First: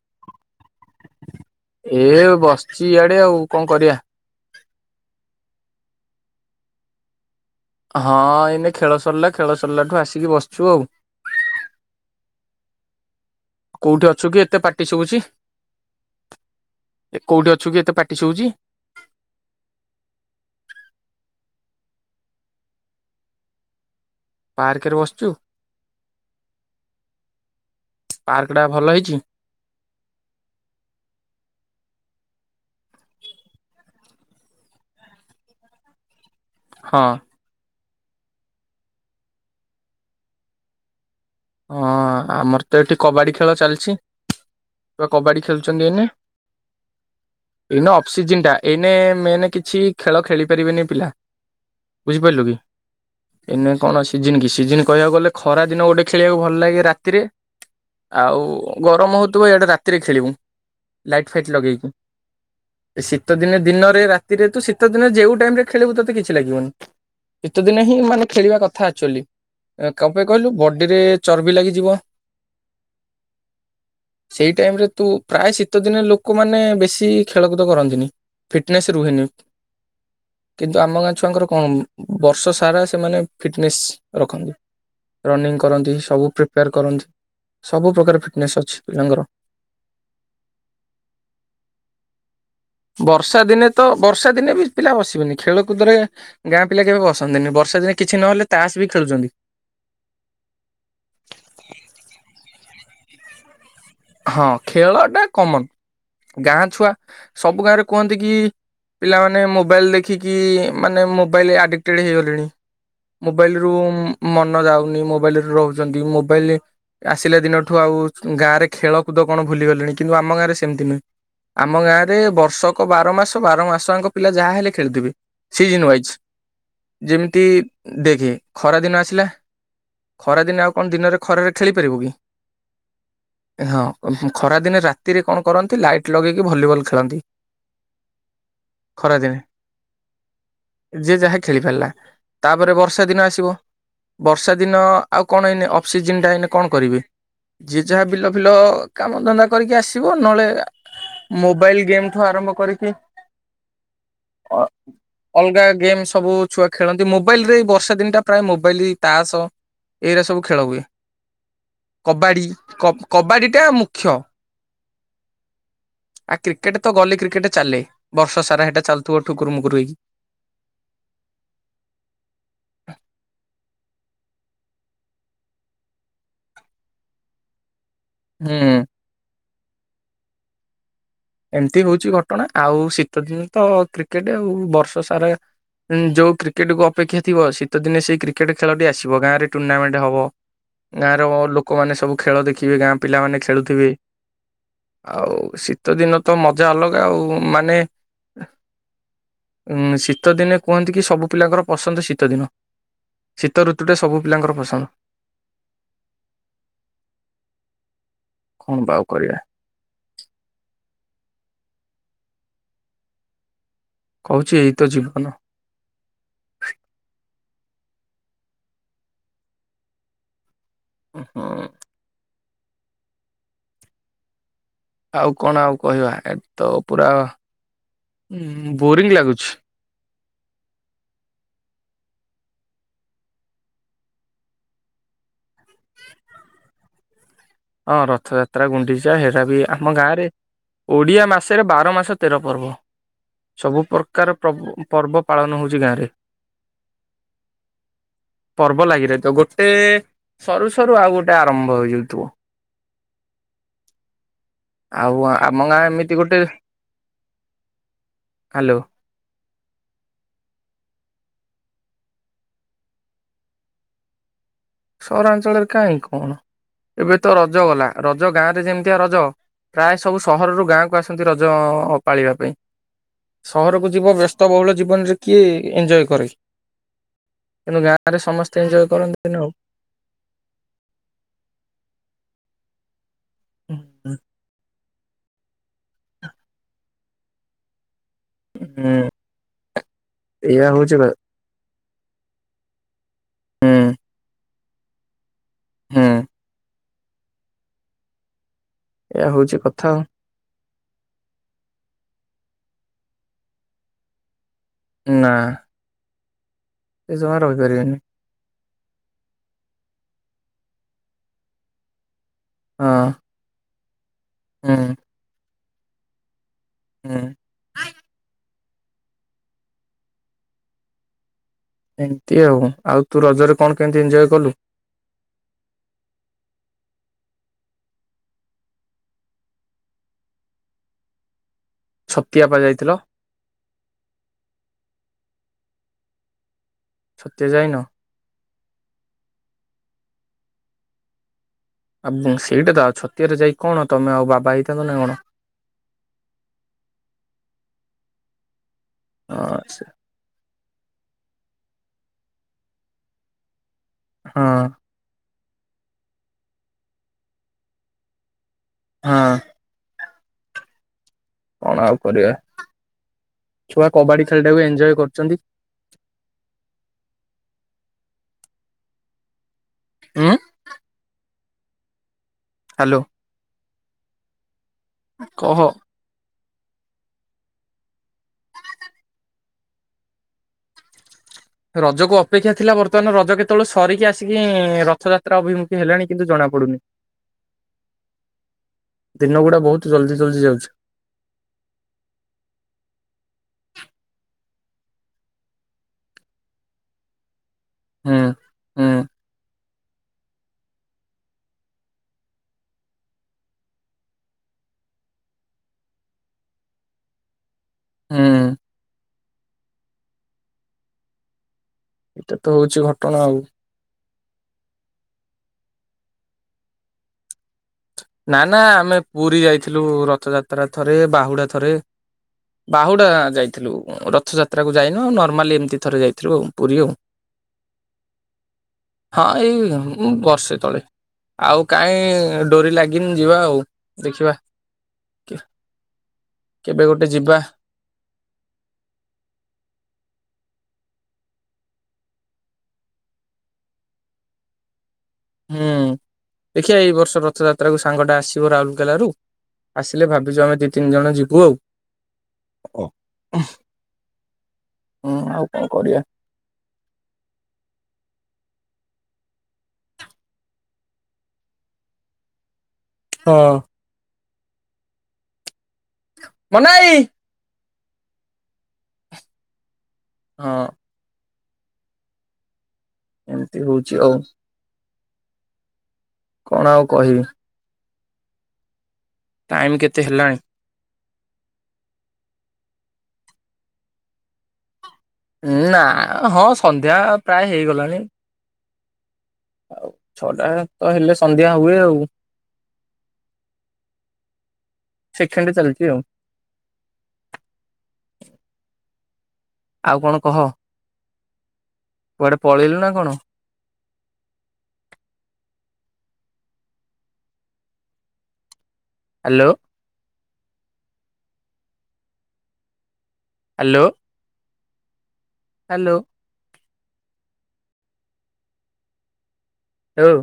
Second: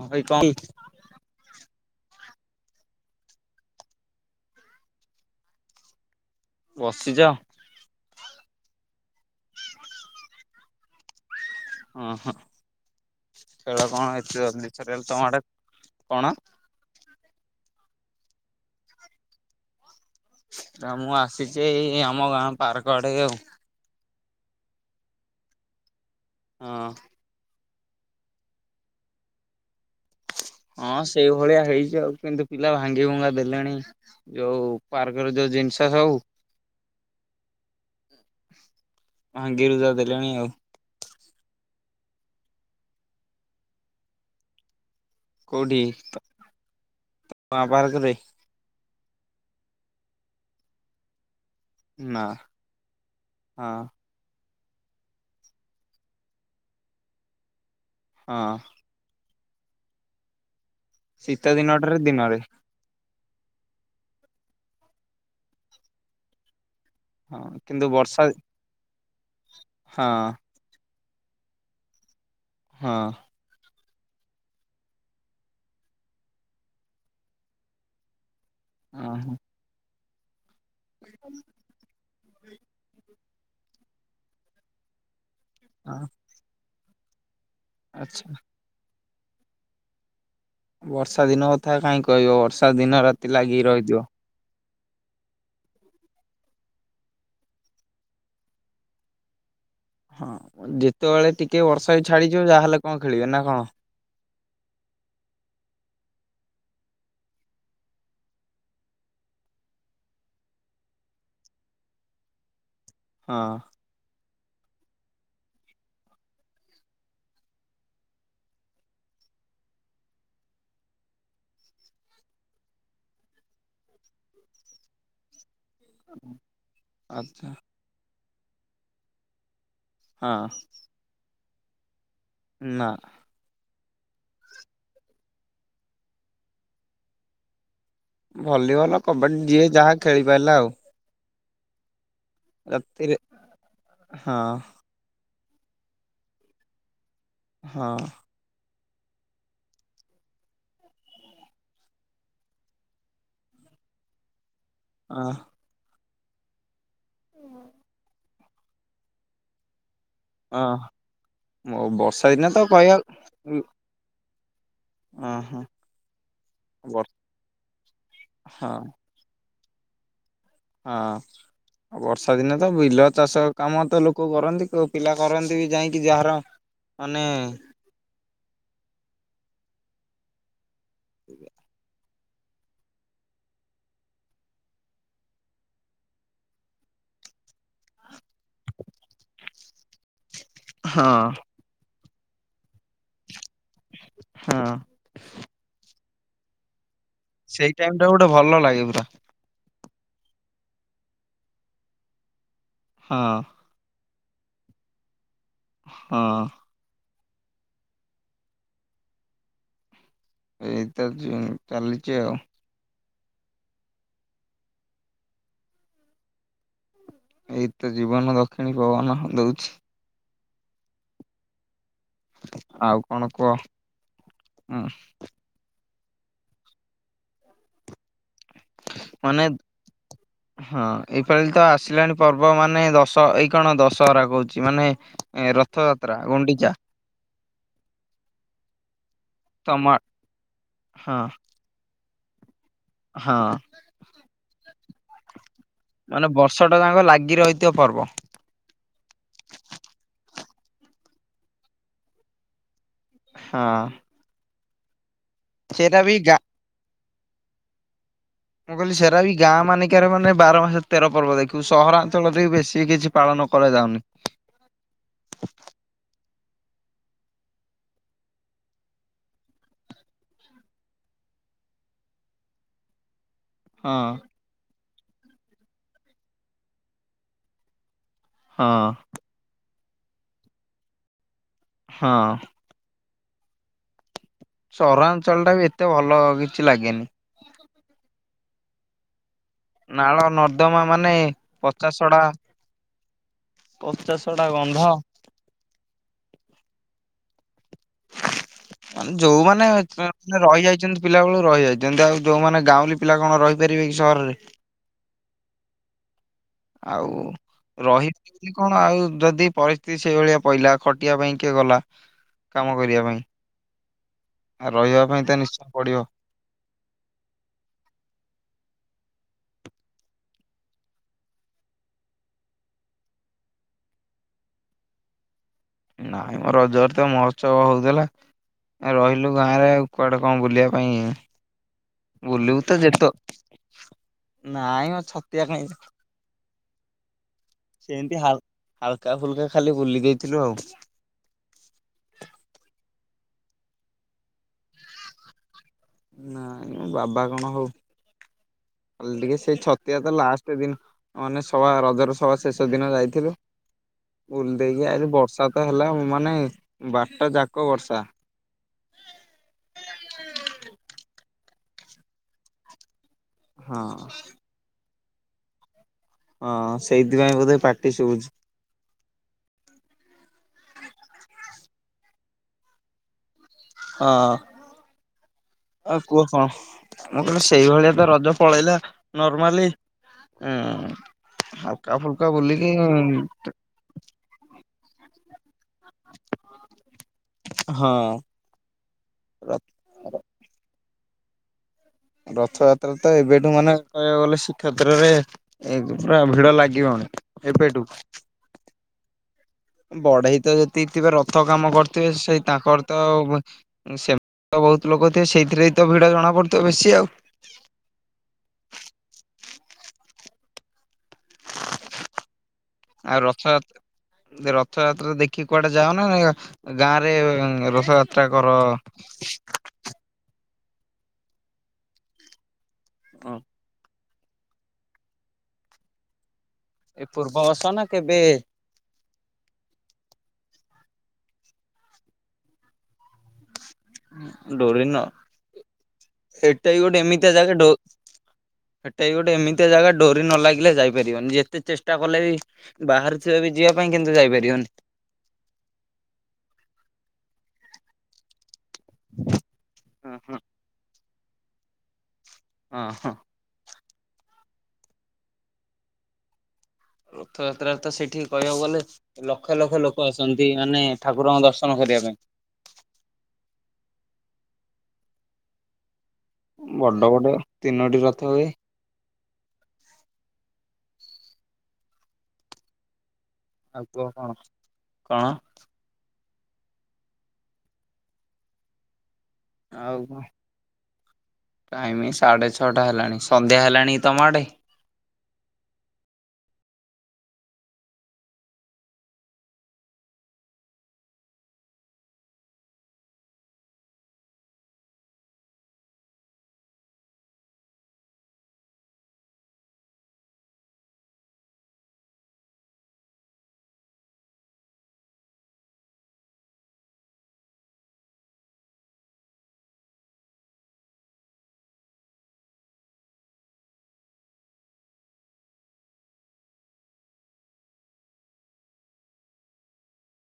ହଁ ଭାଇ କଂ? ଏ ବସିଚି ଇଆଡେ ଆଉ କଂ କରିଆ। ବସିଚ। ହଁ ଏଇନେ ଖେଳ ସରିଲା ଖେଳ ସରିଲାଠୁ ଆସିକି ବସିଚୁ ଆଉ। ଉଁ ହୁଁ ଖେଳ କୋଉଠି କଣ ଅଛୁ କି ଏତେ ଜଲଦି ପାଟି ସରିଗଲା ଶୁଭୁଛି ତମ ଆଡେ କଣ? ଏ କୋଉଠି ଅଛୁ କି ଏତେ ପାଟି ଶୁଭୁଛି? ଆ ମୁଁ ଆସିଚି ଏଇ ଆମ ଗାଁ ପାର୍କ ଆଡ଼େ ଆଉ। ପାର୍କରେ ବସଚୁ? ହଁ। ପାର୍କ ଟା ଭଲ ହେଇଚି? ହଁ ସେଇଭଳିଆ ହେଇଚି ଆଉ କିନ୍ତୁ ପିଲା ଭାଙ୍ଗି ଭୁଙ୍ଗା ଦେଲେଣି। ଯୋଉ ପାର୍କ ର ଯୋଉ ଜିନିଷ ସବୁ। ହଁ। ଭାଙ୍ଗି ରୁଜା ଦେଲେଣି ଆଉ। ଅଁ ଆମର ତ ଏଠି କବାଡ଼ି ଖେଳ ଚାଲଛି। ଛୁଆ କବାଡ଼ି କୋଉଠି ଖେଳୁଚନ୍ତି ଏଇନେ ମା ଏଇନା ପାର୍କରେ ଅଫ୍ସିଜିନ ଟା। ଏଇନେ ମେନେ କିଛି ଖେଳ ଖେଳି ପାରିବେନି ପିଲା। ନା ବୁଝିପାରିଲୁ କି ଏଇନେ ହଁ କଣ ସିଜିନ କି ସିଜିନ କହିବାକୁ ଗଲେ ଖରା ଦିନ ଗୋଟେ ଖେଳିବାକୁ ଭଲ ଲାଗେ ରାତିରେ ଆଉ ହଁ। ଗରମ ହଉଥୁବ ଇଆଡ଼େ ରାତିରେ ଖେଳିବୁ। ଲାଇଟ୍ ଶୀତ ଫାଇଟ୍ ଲଗେଇକିଁ। ଦିନଟାରେ ଦିନରେ ଶୀତ ଦିନେ ଦିନରେ ରାତିରେ ତୁ ଶୀତ ଦିନେ ଯେଉ ଟାଇମ୍ ରେ ଖେଳିବୁ ତତେ କିଛି ଲାଗିବନି। ହଁ ଶୀତେ ଦିନେ କିନ୍ତୁ ହିଁ ବର୍ଷା ମାନେ ଖେଳିବା କଥା ଆକ୍ଚୁ ଆଲି ଏଁ କଣ ହଁ ପାଇଁ କହିଲୁ ବ ଡ଼ିରେ ଚର୍ବି ଲାଗିଯିବ। ହଁ। [inaudible] ସେଇ ଟାଇମ୍ ରେ ତୁ ପ୍ରାଏ ଶୀତ ଦିନେ ଲୋକମାନେ ବେଶୀ ଖେଳକୁଦ କରନ୍ତିନି। ଫିଟନେସ୍ ରୁହେନି ହଁ। କିନ୍ତୁ ଆମ ଗାଁ ଛୁଆଙ୍କର କଣ ମୁଁ ବର୍ଷ ସାରା ସେମାନେ ଫିଟନେସ୍ ରଖନ୍ତି ରନିଂ କରନ୍ତି ହଁ। ସବୁ ପ୍ରି ପ୍ୟାର କରନ୍ତି ସବୁ ପ୍ରକାର ଆଚ୍ଛା ଫିଟନେସ୍ ଅଛି ପିଲାଙ୍କର। ବର୍ଷା ଦିନ କଥା କାଇଁ କହିବ ବର୍ଷା ଦିନ ରାତି ବର୍ଷା ଲାଗି ଦିନେ ତ ରହିଥିବ। ବର୍ଷା ଦିନେ ବି ପିଲା ବସିବେନି ଖେଳକୁଦରେ ଗାଁ ପିଲା କେବେ ବସନ୍ତିନି ବର୍ଷା ଦିନେ କିଛି ନହେଲେ ତାସ୍ ବି ଖେଳୁଚନ୍ତି। ହଁ ଯେତବଳେ ଟିକେ ବର୍ଷା ବି ଛାଡ଼ିଯିବ ଯାହାହେଲେ କଣ ଖେଳିବେ ନା କଣ? ହଁ ଖେଳଟା କମନ ଗାଁ ଛୁଆ ସବୁ ଗାଁରେ କୁହନ୍ତି କି ପିଲାମାନେ ମୋବାଇଲ ଦେଖିକି ଇ ଇ ମାନେ ମୋବାଇଲ ଆଡିକଟେଡ଼ ହେଇଗଲେଣି। ହଁ ମୋବାଇଲ ରୁ ମ୍ ମନ ଯାଉନି ମୋବାଇଲରେ ରହୁଚନ୍ତି ମୋବାଇଲି ଆସିଲା ଦିନଠୁ ଆଉ ଛୁ ଗାଁରେ ଖେଳକୁଦ କଣ ଭୁଲିଗଲିଣି କିନ୍ତୁ ଆମ ଗାଁରେ ସେମତି ନୁହେଁ। ଆମ ଗାଁରେ ବର୍ଷକ ବାର ମାସ ବାର ମାସ ଆଙ୍କ ପିଲା ଯାହା ହେଲେ ଖେଳୁଥିବେ। ସିଜନ୍ ୱାଇଜ୍ ଯେମତି ଆଚ୍ଛା ଦେଖେ ଖରା ଦିନ ଆସିଲା ହଁ ଖରାଦିନେ ଆଉ କଣ ଦିନରେ ଖରାରେ ଖେଳିପାରିବୁ କି? ନାଁ। ଏ ହଁ ହୁଁ ଖରାଦିନେ ରାତିରେ କଣ କରନ୍ତି ଲାଇଟ୍ ଲଗେଇକି ଭଲିବଲ୍ ଖେଳନ୍ତି। ଭଲିବଲ ଖରାଦିନେ କବାଡ଼ି ଯିଏ ଯାହା ଖେଳି ପାରିଲା ଆଉ। ଯିଏ ଯାହା ଖେଳି ପାରିଲା ତାପରେ ବର୍ଷା ରାତିରେ ଦିନ ଆସିବ ବର୍ଷା ହଁ ଦିନ ଆଉ କଣ ଏଇନେ ଅଫ୍ସିଜିନ୍ଟା ଏଇନେ କଣ କରିବେ ଯିଏ ହଁ ଯାହା ବିଲ ବିଲ କାମ ଧନ୍ଦା କରିକି ଆସିବ ନହଳେ ଆ ମୋବାଇଲ୍ ଗେମ୍ ଠୁ ଆରମ୍ଭ କରିକି ଅ ହଁ ଅଲଗା ଗେମ୍ ସବୁ ଛୁଆ ଖେଳନ୍ତି ମୋବାଇଲ୍ ରେ ଏଇ ବର୍ଷା ଦିନଟା ପ୍ରାୟ ମୋବାଇଲି ତାସ ଏଇଗୁରା ସବୁ ଖେଳ ହୁଏ ହଁ ବର୍ଷା କବାଡ଼ି ଦିନେ ତ କପ୍ କହିବାକୁ କବାଡ଼ିଟା ମୁଖ୍ୟ। ହଁ ହଁ ଆ କ୍ରିକେଟ ତ ବର୍ଷା ଗଲି କ୍ରିକେଟ ଚାଲେ ବର୍ଷ ସାରା ହଁ ହେଟା ଛଲ୍ ତ ଠୁ କୁରୁମୁୁ କୁରୁ ହେଇଜି। ହଁ। ବର୍ଷା ଦିନେ ତ ବିଲ ଚାଷ କାମ ତ ଲୋକ କରନ୍ତି କୋଉ ପିଲା କରନ୍ତି ବି ଯାଇଁକି ଯାହାର। ଅନେ ହେ [inaudible] ଏମତି ହୋଉଚି ଘଟଣା ଆଉ ଶୀତ ଦିନେ ତ କ୍ରିକେଟ୍ ଆଉ ବର୍ଷ ସାରା। ଉଁ ଯୋଉ କ୍ରିକେଟ୍ କୁୁ ଅପେକ୍ଷା ଥିବ ଶୀତ ଦିନେ ସେଇ କ୍ରି କ୍ରିକେଟ ଖେଳଟି ଆସିବ ଗାଁରେ ଟୁର୍ଣ୍ଣାମେଣ୍ଟ ହବ ଗାଁର ହଁ ବ ଲୋ କମାନେ ସବୁ ଖେଳ ଦେଖିବେ ଗାଁ ପିଲାମାନେ ଖେଳୁଥିବେ ହଁ ଆଉ ଶି ତ ଦିନ ତ ମଜା ଅଲଗା ଆଉ। ସେଇ ମାନେ ଟାଇମ୍ ଟା ଗୋଟେ ଭଲ ଲାଗେ ପୁରା। ଉଁ ଶୀତ ଦିନେ କୁଅନ୍ତି କି ସବୁ ପିଲାଙ୍କର ପସନ୍ଦ ଶୀତ ଦିନ। ହ। ଶୀତ ଋତୁଟେ ସବୁ ପିଲାଙ୍କର ପସନ୍ଦ। ହ। କଣ ବା ଆଉ କରିଆ। ଏଇତ [unintelligible] ଚାଲିଚି ଆଉ। କହୁଛି ଏଇ ତ ଜୀବନ। ଏଇ ତ ଜୀବନ ଦକ୍ଷିଣୀ ପବନ ହଲୋଉଛି। ହୁଁ। ଆଉ କଣ କୁଅ। ଆଉ କଣ ଆଉ କହିବା ଏକ ତ ପୁରା ଉଁ ବୋରିଙ୍ଗ ମାନେ ଲାଗୁଛି। ହଁ ଏଇପାଳି ତ ଆସିଲାଣି ପର୍ବ ମାନେ ଦଶ ଏଇ କଣ ଦଶହରା କୋଉଛି ମାନେ। ଏଁ ରଥଯାତ୍ରା ଗୁଣ୍ଡିଚା। ହଁ ରଥଯାତ୍ରା ଗୁଣ୍ଡିଚା ହେରା ବି ତମ ଆମ ଗାଁ ରେ ହଁ ଓଡିଆ ମାସ୍ ତେରେ ବାର ମାସ ତେର ପର୍ବ। ହଁ ସବୁ ପ୍ରକାର ପ୍ରଭୁ ପର୍ବ ପାଳନ ହୋଉଛି ଗାଁରେ। ମାନେ ବର୍ଷ ଟା ଯାକ ଲାଗି ରହିଥିବ ପର୍ବ ପର୍ବ ଲାଗି ରହିଥିବ ଗୋଟେ ସରୁ ସରୁ ଆଉ ଗୋଟେ ଆରମ୍ଭ ହୋଇଯାଉଥିବ। ହଁ। ଆଉ ଆମ ଗାଁ ସେଇଟା ବି ଏମିତି ଗା ଗୋଟେ। ମୁଁ ହ୍ୟାଲୋ କଇଲି ସେୟା ତାବି ଗାଁ ମାନେଙ୍କେରେ ମାନେ ବାର ମାସ ତେର ପର୍ବ ଦେଖିବୁ ସହରାଞ୍ଚଳରେ ଦେଖିବୁ ବେଶୀ କିଛି ପାଳନ କରାଯାଉନି। ସହରାଞ୍ଚଳରେ କାଇଁ କଣ ଏବେ ତ ରଜ ଗଲା ରଜ ଗାଁ ରେ ଯେମିତିଆ ରଜ। ପ୍ରାୟେ ସବୁ ସହରରୁ ଗାଁକୁ ଆସନ୍ତି ରଜ-ଅ-ପାଳିବା ପାଇଁ ସହରକୁ ହଁ ଯିବ ବ୍ୟସ୍ ସ୍ତ ବହୁଳ ଜୀବନରେ କିଏ ଏଞ୍ଜୟ କରେ ତେଣୁ ଗାଁରେ ସମସ୍ତେ ହଁ ଏଞ୍ଜୟ କରନ୍ ହୁଏ ନା ଆଉ। ହଁ। ଉଁ ହୁଁ। ସହରାଞ୍ଚଳଟା ବି ଏତେ ଭଲ କିଛି ଲାଗେନି। ହୁଁ। ନାଳ ଏଇଆ ନର୍ଦ୍ଦମା ହଉଛି ହୁଁ ମାନେ ପଚାଶଡା ପଚାଶ୍ ଶଡା ଗନ୍ଧ। ହୁଁ। ମାନେ ଏଇଆ ହଉଛି ଯୋଉମାନେ କଥା ଆଉ ଚେ ନା ରଇଯାଇଚନ୍ତି ପିଲା ବେଳୁ ରଇଯାଇଚନ୍ତି, ଆଉ ଯୋଉମାନେ ଗାଉଁଲୀ ପିଲା କଣ ରଇପାରିବେ କି ସହରରେ। ନା ସେ ଆଉ ଜମା ରହିପାରିବେନି ରହିତ୍ କଣ ଆଉ ଯଦି ପରିସ୍ଥିତି ସେଇଭଳିଆ ପହିଲା ଖଟିବା ପାଇଁ କିଏ ଗଲା କାମ କରିବା ହଁ ପାଇଁ ହୁଁ ରହିବା ପାଇଁ ତ ନିଶ୍ଚୟ ପଡ଼ିବ। ହୁଁ। ଏମତି ଆଉ ଆଉ ତୁ ରଜରେ କଣ କେମିତି ଏଞୟ କଲୁ? ନାଇଁ ମୋ ରଜରେ ତ ମହସୂବ ହଉଥିଲା। ଆ ରହିଲୁ ଗାଁ ରେ ଆଉ କୁଆଡେ କଣ ବୁଲିବା ପାଇଁ ଛତିଆ ପା ବୁଲିବୁ ତ ଯାଇଥିଲ ଯେତ ନାଇଁ ମୋ ଛତିଆ କାଇଁ ଛଡ଼ିଆ ଯାଇନ? ସେମିତି ହାଲକା ଫୁଲକା ଖାଲି ବୁଲି ଦେଇଥିଲୁ ଆଉ। ଆଉ ସେଇଟା ତ ଆଉ ଛତିଆରେ ଯାଇ କଣ ତମେ ଆଉ ବାବା ହେଇଥାନ୍ତ ନା କଣ। ନାଇଁ ମୋ ବାବା କଣ ହବୁ ଟିକେ ହଁ ସେଇ ସେ ଛତିଆ ତ ଲାଷ୍ଟ ସେ ଦିନ ମାନେ ସଭା ରଜର ସଦ୍ଭା ଶେଷ ଦିନ ଯାଇଥିଲୁ। ହଁ ବୁଲ ଦେଇେଇକି ଆଇଲୁ ବର୍ଷା ତ ହେଲା ମାନେ ବାଟ ଯାକ ବର୍ଷା। ହଁ। [unintelligible] କଣ ଆଉ କରିବା ହଁ। ଛୁଆ କବାଡି ଖେଳ ଟାକୁ ଏଞଜୟ କରୁଛନ୍ତି। ହଁ ସେଇଥିପାଇଁ ବୋଧେ ପାଟି ଶୁଭୁଛି। ହୁଁ। ହ୍ୟାଲୋ। ହଁ। କହ କୁହ କଣ ମୁଁ କହିଲିସେଇଭଳିଆ ତ ରଜ ପଳେଇଲା ନର୍ମାଲି। ହୁଁ। ରଜକୁ ଅପେକ୍ଷା ଥିଲା ବର୍ତ୍ତମାନ ରଜ କେତେବେଳେ ସରିକି ଆସିକି ରଥଯାତ୍ରା ଅଭିମୁଖେ ହେଲାଣି କିନ୍ତୁ ଜଣା ପଡୁନି। ହଁ ଦିନ ର ଗୁଡା ବହୁତ ଜଲଦି ଜଲଦି ଯାଉଛି। ରଥଯାତ୍ରା ତ ଏବେଠୁ ମାନେ କହିବାକୁ ଗଲେ ଶ୍ରୀ କ୍ଷେତ୍ରରେ ଏ ପୁରା ଭିଡ ଲାଗିବଣି ଏବେେଠୁ। ହେଁ। ବଢେଇ ତ ଯେତିକି ଥିବେ ରଥ କାମ କରିଥିବେ ସେଇ ତାଙ୍କର ତ ସେମିତି ତ ବହୁତ ଲୋକ ଥିବେ ସେଇଥିରେ ବି ତ ଭିଡ ଜଣାପଡ଼ୁଥିବ ବେଶୀ ଆଉ। ହୁଁ। ଏଇଟା ତ ହଉଛି ଘଟଣା ଆଉ ରଥାଯାତ ରଥଯାତ୍ରା ଦେଖିକି କୁଆଡେ ଯାଉନା ଗାଁରେ ର ରଥ ଯାତ୍ରା କର ଥିଲୁ ରଥଯାତ୍ରା ଥରେ ବାହୁଡା ଥରେ ବାହୁଡା ଯାଇଥିଲୁ ରଥଯାତ ପାତ୍ରାକୁ ଯାଇନ ଆ ନର୍ମାଲି ଏମତି ଥରେ ଯାଇଥିଲୁ ଆଉ ପୁରୀ ଆଉ। ଏ ପୂର୍ବବର୍ଷ ନା କେବେ? ହଁ ଏଇ ବର୍ଷେ ତଳେ ଆଉ କାାଇଁ ଡୋରି ଲାଗି କେମିତି ଯିବା ଆଉ ଦେଖିବା ଡୋରି ନ କେ- ଏଟା କେବେ ଗୋଟେ ଏମିତିଆ ଯିବା ଯାକଡ ସେଟା ଗୋଟେ ଏମିତି ଜାଗା ଡରି ନ ଲାଗିଲେ ଯାଇପାରିବନି ଯେତେ ଚେଷ୍ଟା କଲେ ବି ବାହାରୁଥିଆ ବି ଯିଆ ପାଇଁ କିନ୍ତୁ ଯାଇପାରିବନି। ହୁଁ ଦେଖିଆ ଏଇ ବର୍ଷ ରଥଯାତ୍ରା କୁ ସାଙ୍ଗଟା ଆସିବ ରାଉଲ କେଲାରୁ ଆସିଲେ ହଁ ହଁ। ଭାବିଛୁ ଆମେ ଦି ତିନି ଜଣ ଯିବୁ ଆଉ। ଓ ହଁ ହଁ। ଉହ୍ ହୁଁ ଆଉ କଁ କରିଆ? ରଥଯାତ୍ରାରେ ତ ସେଇଠିକି କହିଆକୁ ଗଲେ ଲକ୍ଷ ଲକ୍ଷ ଲୋକ ଆସନ୍ତି ମାନେ ଠାକୁରଙ୍କ ଦର୍ଶନ କରିଆ ପାଇଁ। ହଁ। ମନାଇ ବଡ ବଡ ତିନୋଟି ରଥ ହୁଏ। ହଁ। ଏମିତି ଆଉ ହଉଛି କୁଅ କଣ କଣ? କଣ ଆଉ କହିବି? ଟାଇମ ଆଉ କେତେ କଁ ହେଲାଣି ଟାଇମି ସାଢ଼େ ଛଅଟା ହେଲାଣି ସନ୍ଧ୍ୟା ହେଲାଣି ତମ ଆଡ଼େ? ଉଁ ନା ହଁ ସନ୍ଧ୍ୟା ପ୍ରାୟେ ହେଇଗଲାଣି। ଆଉ ଛଅଟା ତ ହେଲେ ସନ୍ଧ୍ୟା ହୁଏ ଆଉ। ସେଖେଣ୍ଡେ ଚାଲଚି ଆଉ। ଆଉ କଣ କହ କୁଆଡେ ପଳେଇଲୁ ନା କଣ? ହାଲୋ। ହାଲୋ। ହାଲୋ। ହେଉ।